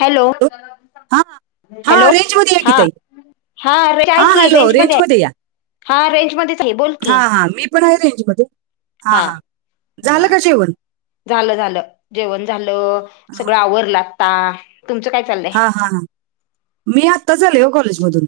Hello. हां हां hello रेंजमध्ये या की हा, ताई हा रेंज आहे हां की, हॅलो रेंज मध्ये हाय. रेंजमध्ये हा रेंजमध्येच आहे, बोल. हा, हा मी पण आहे रेंज मध्ये. हा, हा झालं हा का जेवण? झालं, झालं जेवण झालं, हां सगळं आवरल आता, तुमचं काय चाललंय हा, हा, हा मी आत्ताच आले वो कॉलेजमधून,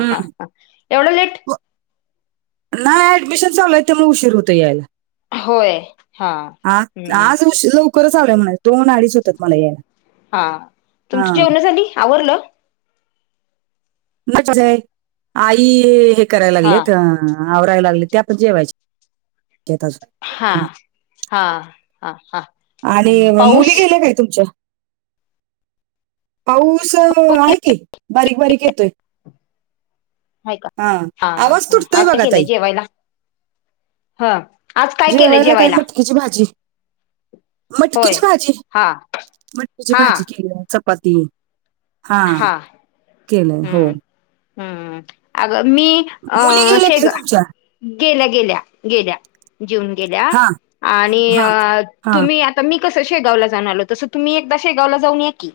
हम्म. एवढा लेट? नाही ऍडमिशन चालू हाय त्यामुळं उशीर होतोय यायला, होय हा आ, हम्म आज हु लवकरच आलीया म्हणायचं. दोन -अडीच होतात मला यायला हा, तुमची हां जेवण झाली? आवरलं? नाही कसंय, आई हे करायला हा लागलेत आवरायला लागलेत त्या पण जेवायचे. [unintelligible] हा, हा. [unintelligible] आणि म पाऊस मुली गेल्या नाहीत तुमच्या? पाऊस आहे की, बारीक-बारीक येतोय. आहे का हा, आवाज हा तुटतोय आज काय बघा केलंय ताई. जेवायला ह आज काय केलंय जेवायला काय मटकीची भाजी. होय मटकीची भाजी, हा मटकीची हा भाजी केलीया चपाती. हा, केलंय हो हम्, हम अग मी मुली अह, गेल्या काय शेगा. तुमच्या गेल्या, गेल्या, गेल्या जेऊन गेल्या हा आणि हा हा तुम्ही आ तर मी कसं शेगावला जाऊन आलो, तसं तुम्ही एकदा शेगावला जाऊन या की.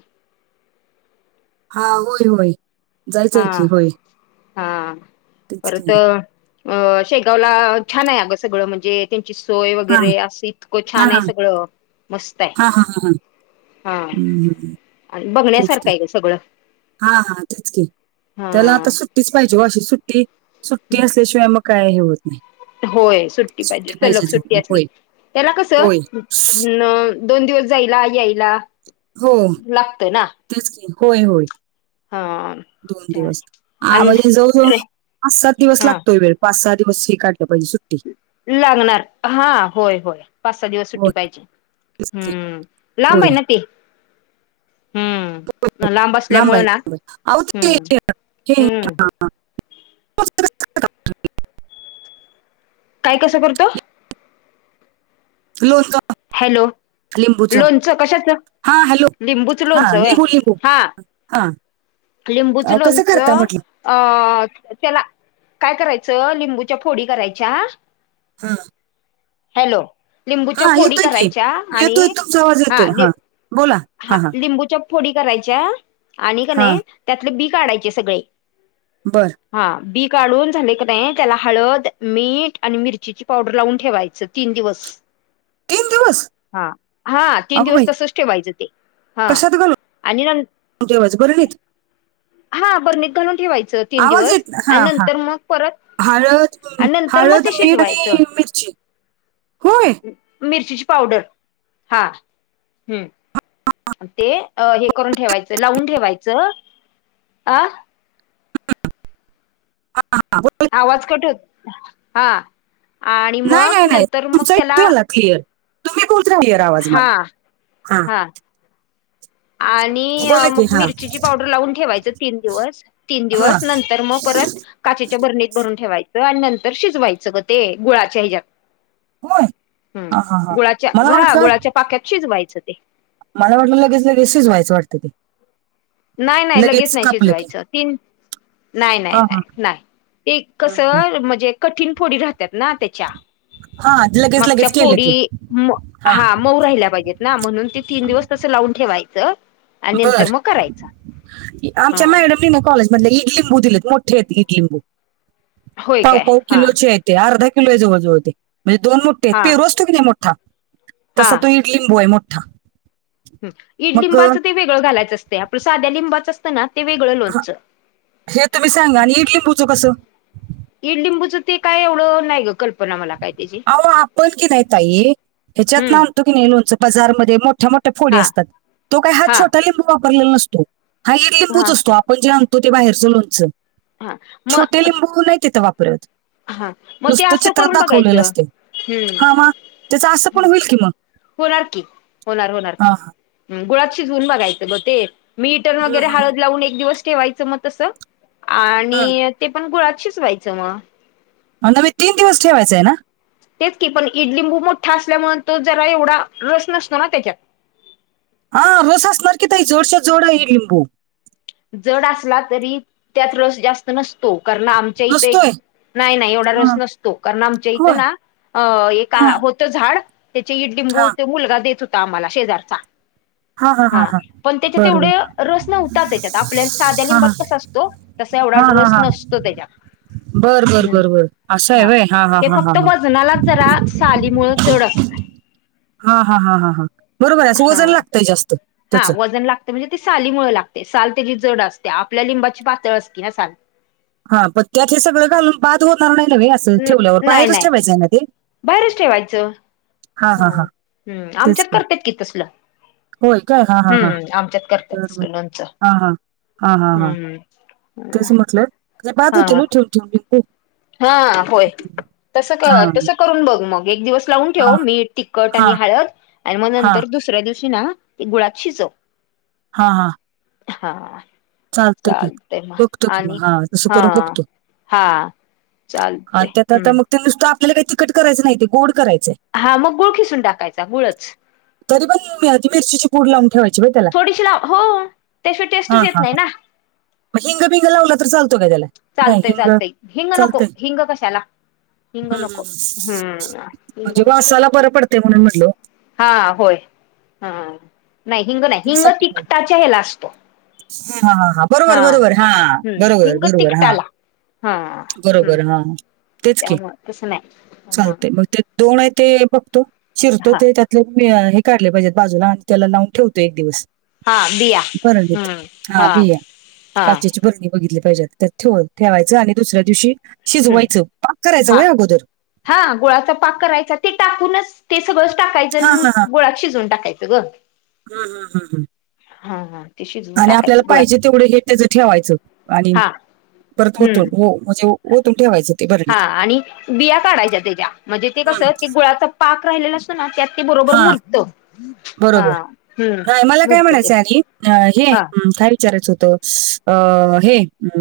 हा, होय होय. हा, जायचंय की होय हा तेच परत की अ, शेगावला छान आहे अगं, सगळं म्हणजे त्यांची सोय हा वगैरे असं इतकं हा छान आहे हा सगळं, मस्त हाय. हा, हा, हा, हां. हा, आणि तेच की बघण्यासारखं हाय गं सगळं. हा, हा तेचकी त्याला आता सुट्टीच पाहिजे ओ अशी सुट्टी, सुट्टी हा असल्याशिवाय मग काय हे होत नाही. होय सुट्टी पाहिजे सलग सुट्टी आसली त्याला होय कसं न दोन दिवस जायला यायला होय लागतोय ना तेच की होय होय. हा दोन दिवस आ आणि म्हणजे जवळ जवळ ट्रे पाच सात दिवस हा लागतोय वेळ. पाच सहा दिवस हे काढलं पाहिजे सुट्टी. वेळ लागणार हा होय होय. पाच सहा दिवस सुट्टी होय पाहिजे तेच की. हम्म लांब होय आहे ना ते. होय होय हम्म लांब हाय असल्यामुळे ना लांब हे आओ ते हम्म हे हम्म [unintelligible] [unintelligible] काय कसं करतो? लोनग हॅलो! लोणचं कशाचं? हा हॅलो लिंबूचं हा लोणचं व्हय लिंबू लिंबू हा हा लिंबूचं अं, कसं करता लोणचं म्हटलं अ त्याला काय करायचं लिंबूच्या फोडी करायच्या, हा हॅलो! लिंबूच्या हा फोडी येतोय की करायच्या आणि येतोय तुमचा आवाज येतोय हा लि बोला हा लिंबूच्या फोडी करायच्या आणि हा कनी त्यातले बी काढायचे सगळे. बरं. हा बी काढून झाले का नाही त्याला हाळद, मीठ आणि मिरचीची पावडर लावून ठेवायचं तीन दिवस. [inaudible] हा हा तीन अगो बाई दिवस तसचं ठेवायच. कशात घालून ठेवायचं बरणीत? हा बरणीत घालून ठेवायचं तीन दिवस आणि नंतर मग परत हाळद, आणि नंतर मग हाळद, ते मीठ शिजवायचं आणि मिरची होय. मिरचीची पावडर हा हम्म. आण ते अ हे करून ठेवायचं लावून ठेवायचं. आ हा हा [unintelligible] आवाज कट होत हा आणि नाही मग नाही नाही नंतर मग तुमचा येतोय त्याला मला क्लिअर तुम्ही [unintelligible] क्लिअर आवाज हा मला हा. आणि बोला की मग हा मिरचीची पावडर लावून ठेवायचं तीन दिवस तीन हा दिवस नंतर मग परत काचेच्या बरणीत भरून ठेवायचं आणि नंतर शिजवायचं ग ते गुळाच्या हेच्यात - होय हा हा हम्म हा गुळाच्या मला घा वाटलं गुळाच्या पाक्यात शिजवायचं ते. मला वाटलं लगेच लगेच शिजवायच वाटतं ते. नाही नाही लगेच नाही कापलं की शिजवायचं तीन नाही हा नाही हा नाही नाही ते हम्म. कसं म्हजे कठीण फोडी राहत्यात ना तेच्या हा लगेच मागच्या लगेच केलं की फोडी हा मऊ राहिल्या पाहिजेत ना म्हणून ते तीन दिवस तस लावून ठेवायचं आणि नंतर बर मग कराय आमच्या मॅडमनी ना कॉलेजमधल्या इडलिंबू दिलेत मोठे हेत इडलिंबू. होय पाव काय पाव हा किलोचे आहेे ते आर्धा किलो आहे जवळजवळ ते म्हणजे दोन मोठे आहेत हा पेरू अस तो की नाही मोठा हा तसा तो इडलिंबू आहे मोठा. हम्म मग अं, इडलिंबाचं ते वेगळं घालायचं असते आपण साध्या लिंबाचं असते ना ते वेगळं हा, लोणचं. हे तुम्ही सांगा आणि ईड लिंबूचं कसं ईडलिंबूचं ते काय एवढं नाही ग कल्पना मला. काय त्याची आओ आपण की नाही ताई ह्याच्यातन हम्म आणतो, की नाही लोणचं बजारमध्ये मोठ्या मो ठ्या फोडी हा असतात, तो काय हा छोटा लिंबू वापरलेला नसतो हा इडलिंबूच हा असतो हा आपण जे आण तो ते बाहेरच लोणचं हा. छोटे मग लिंबू नाही तिथं वापरत. हा मग ते नुसतं असं चित्रात करून दाखवलेलं बघायचं. असते हा हम्म मा त्याच असं पण होईल की मग होणार की होणार होणार हा की गुळाात शिजवून बघायचं ब ते मीठ अन वगैरे हळद लावून एक दिवस ठेवायचं मग तसं हा आणि ते पण गुळात शिजवायचं मग हो न बाई तीन दिवस ठेवायचं आहे ना? तेच की पण ईडलिंबू मोठा असल्यामुळ तो जरा एवढा रस नसतो ना त्याच्यात. हा रस असणार की ताई जोडशा जोड आहे ईडलिंबू. जड असला तरी त्यात रस जास्त नसतो कारण आम चैतेक नसतोय नाही नाही एवढा रस हा, नसतो कारण आमच्या इथं होय ना एक आ हं, हो झाड त्याचे हा ईडलिंबू ते मुलगा देत होता आम्हाला शेजारचा. हा पण त्याच्या बरोबर एवढे रस नव्हता त्याच्यात. आपल्याल साध्या हा हा लिंबात कसा असतो, तसा एवढा रस नसतो त्याच्यात. बरं बर हम्म बरं बरं असं आहे वय हा हा हा हा वजनाला जरा सालीमुळे जड असते. हा हा हा हा बरोबर आहे असं हा वजन लागतंय जास्त. हा त्याचं वजन लागते म्हणजे ती सालीमुळे लागते साल त्याची जड असते आपल्या लिंबाची पातळ असती ना साल. हा पण त्यात हे सगळं घालून बाद होणार नाही वे असं न- ठेवल्यावर नाही बाहेरच नाही ठेवायचं आहे ना ते? बाहेरच ठेवायचं. हा हम्म आमच्यात करत्यात की तसलं. होय काय हा हा हा हम्म आमच्यात करत्यात बरोबर तसलं लोणच हा हम्म तेसं म्हटलं जर बाद हा होतील न ठेवून ठेवून लिंबू. हा होय, तस क हा तस करून बघ मग एक दिवस लावून ठेव हा मीठ, तिखट हा आणि हळद आणि मग हा नंतर दुसऱ्या दिवशी ना ते गुळात शिजव. हा हा हा चालतं की चालतय मग बघतो कि आणि मग हा तसं करून बघतो. हा चालतय आणि त्यात आता हम्म मग ते नुसतं आपल्याला काही तिखट करायचं नाही, ते गोड करायचंय. हा मग गूळ खीसून टाकायचा गूळच तरी पण मी मिरचीची पूड लावून ठेवायची वे त्याला थोडीशी लाव हो त्याशिवाय हा टेस्टच येत हा नाही हा ना मग हिंग बिंग लावला तर चालतो काय त्याला? नाही चालतय हिंग चालतय हिंग नको चालतय. हिंग कशाला हिंग हम्म हम्म नको हम्म हम्म हिंग म्हणजे नको वासाला बरं पडतंय म्हणून म्हणल ओ. हा होय हम्म नाही हिंग नाही हिंग साठी तिखटाच्या ह्याला अस हा हा हा बरोबर बरोबर हा हम्म बरोबर हिंग बरोबर हा तिकटाला हा हम्म बरोबर हा तेच की त्यामुळ तसं नाही चालतय मग ते दोन आहे ते बघतो शिरतो हा ते त्यातले. मी हे काढले पाहिजेत बाजूला आणि त्याला लावून ठेवतो एक दिवस. हा बिया बरणीत हा बीया हा काचेची बरणी. बघितली पाहिजे आता त्यात ठेवल ठेवायचं आणि दुसऱ्या दिवशी हम्म शिजवायचं पाक करायचं हा वय अगोदर? हा गोळाचा पाक करायचा ते टाकूनच ते सगळंच हा टाकायचं. गुळात शिजून टाकायचं ग हम हम हम हम्म हा, हा... ते शिजवून आणि आपल्याला टाकायचं गुळात पाहिजे तेवढं हे त्याचं ठेवायचं, आणि हा परत होत, हम्म हो. म्हणजे ओ ओतुन ठेवायचं. ते हा भरलीत आणि बिया काढायच्या त्याच्या, म्हणजे ते हम्म. कसं ते गुळाचा पाक राहिलेला असतो ना त्यात बरोबर हा मुरंत. बरोबर, मला काय मुरत ते म्हणायचं आधी अं हे हा काही विचारायचं होत अ हे अ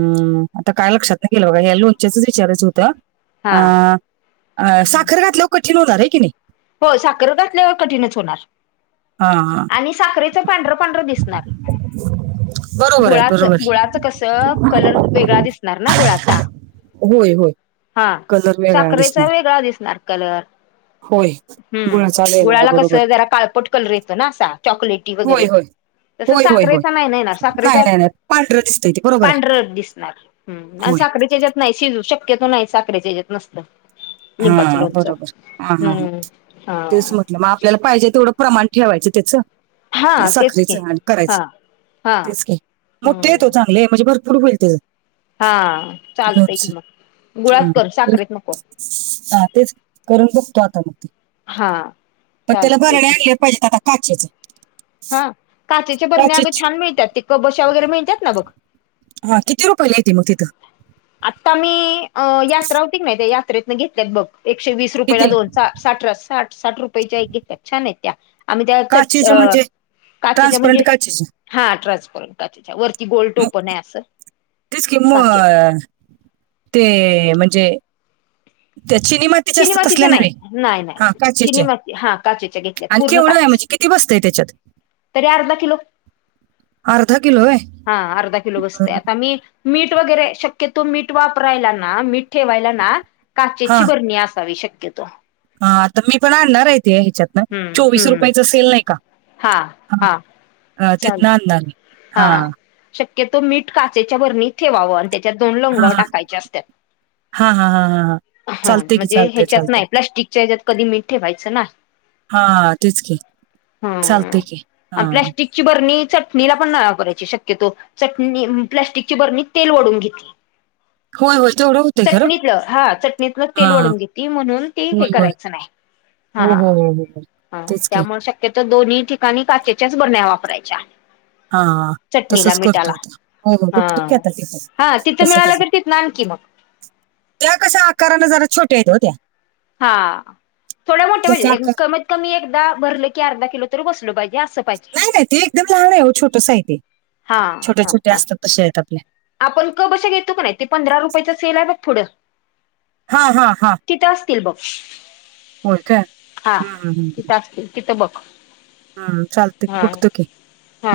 आता काय लक्षात नाही गेलं बघा या लोच्याचच विचारच होतं. हा अ अ साखर घातल्यावर कठीण होणार ये की नाही होय साखर घातल्यावर कठीणच होणार. हा हा. आणि साखरेच पांढर- पांढर दिसणार. बरोबर आहे गुळाचं- बरोबर आहे गुळाचं कसं कलर वेगळा दिसणार ना गुळाचा. होय, होय... हा कलर वेगळा साखरेचा दिसणार वेगळा दिसणार कलर होय, हम्, गुळाचा वेगळा गुळाला कस बरोबर जरा काळपट कलर येतो ना असा चॉकलेटी. होय, वगैरे. होय..... तसं होय, होय, होय साखरेचा नाही ना येणार नाही, साखरेचा नाही, नाही पांढरं दिसतंय ते बरोबर आहे. हं म नाही होय साखरेच्या येज्यात नाही शिजू शक्यतो नाही, साखरेच्या हेज्यात नसतं. हा लिंबाचं लोणचं. बरोबर हा हा ह हम्म हा तेच म्हटलं म आपल्याला पाहिजे तेवढं प्रमाण ठेवायचं त्याच हे हा तेच की साखरेचं आण् करायचं हा हा तेच की मोठी हम्म. होत्याच साख अ [unintelligible] म्हणजे भरपूर मिळते. हा चालतंय की मग, गुळात हा. कर तेच- साखरेत नको. हा तेच करून बघतो आता मग ते हा पण त्याला चालतंय भरणे की [unintelligible] आ पाहिजेत आता काचेचं. हा काचेच्या बरण्या अगं छान मिळतात, ते कबश्या वगैरे मिळतात ना बघ हा किती रुपयला येते मग तिथं? आत्ता मी अ यात्रा हुति का नाही, त्या यात्रेतन घेतल्यात बघ एकशे वीस रुपया ला कितीला दोन. साठरा साठ साठ रुपयेच्या एक घेत्या छान आहेत त्या आम्ही त्या चट काचेचे अ म्हणजे काचेच्या ट्रान्सपरंट म्हणजे काचेचे हा ट्रान्स्फरट काचेच्या वरती गोल मग टोपण आहे असं. तेच कि काचेचं मं ते म्हणजे त्या चीनी माती चिनी मातीच्या नाही, नाही, नाही चिनी माती हा काचेच्या घेतल्या आणि पूर्ण केवढं आहे काच म्हणजे किती बसतंय त्याच्यात तरी अर्धा किलो, अर्धा किलो आहे हा अर्धा किलो बसते आता मी मीठ वगैरे शक्यतो मीठ वापरायला ना, मीठ ठेवायला ना काचेची बरणी असावी शक्यतो. हा आता मी पण आणणार आहे ते ह्याच्यात हम्म चोवीस हम्म रुपयाचं सेल नाही का हा ह हा चाल त्यातनं आणलं आम्ही, हा शक्यतो मीठ काचेच्या भरणीत ठेवावं आणि त्याच्यात दोन हा लवगा हा टाकायचे असत्यात. हा, हा, हा, हा हा चालतंय की म्हणजे चालतंय ह्याच्यात चालतंय नाही, प्लास्टिकच्या ह्याच्यात कधी मीठ ठेवायचं नाही. हा तेच की' ह चालतंय की हा अन् प्लॅस्टिकची बरणी चटणीला पण नाय वापरायची शक्यतो. चटणी प्लॅस्टिकची बरणी तेल वढवून घेतील. होय होय तेवढं हुतय चटणीतलं हा चटणीतलं तेल वढून घेती म्हणून ती हे होय होय करायचं नाही हो हो हो हो हो ह तेच की त्यामुळे शक्यतो दोन्ही ठिकाणी काचेच्याच बरण्या वापरायच्या हा चटणीला तसच करतो मिठाला आता पहीला हा बघतो की आता तेचं हा तिथं कसं मिळालं कसं तर तिथनं आणखी मग तेव्हा कशा आकाराने जरा छोट्या येत होत्या हा थोड्या मोठ्या पाहीजे आकार कमीत कमी एकदा भरलं की अर्धा किलो तरी बसलं पाहिजे असं पाहिजे नाही नाही ते एकदम लहान आहे छोटस आहे ते हा छोट्या हा छोट्या हा असतात तश्या आहेत आपल्या आपण कप बशा घेतो का नाही ते पंधरा रुपयाचं सेल आहे बघ पुढं हा हा हा तिथं असतील बघ होय काय हा हम्म, तिथं असतील तिथं बघ हा चालतय हा बघतो की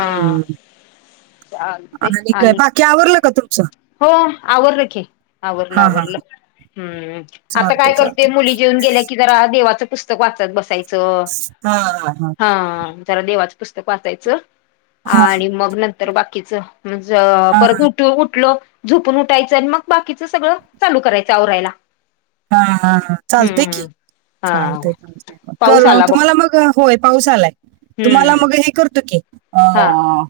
हा हा हा आणि काय बाकी आवरलं का तुमचं? हो आवरलं की आवरलं हा हा आवरलं हम्म आता चालतंय काय करते चालतंय मुली जेवून गेल्या की जरा देवाचं पुस्तक वाचत बसायचं तोवर हा हा जरा देवाचं पुस्तक वाचायचं हा हा आणि मग नंतर बाकीचं म्हणजे हा हा परत उठ उठलो झोपून उठायचं आणि मग बाकीच सगळं चालू करायचं आवरायला हा हा चालतय की हम्म हा चालतय चालतय पाऊस कर आला बघ तुम्हाला मग होय पाऊस आलाय तुम्हाला हम्म मग हे करतो की अ हा अ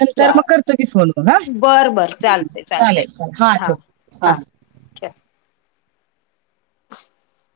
नंतर चा मग करतो फोन पण हा बर बर चालेल चालतय चालतय चालेल हा ठेव हा चालेल ठेव [unintelligible]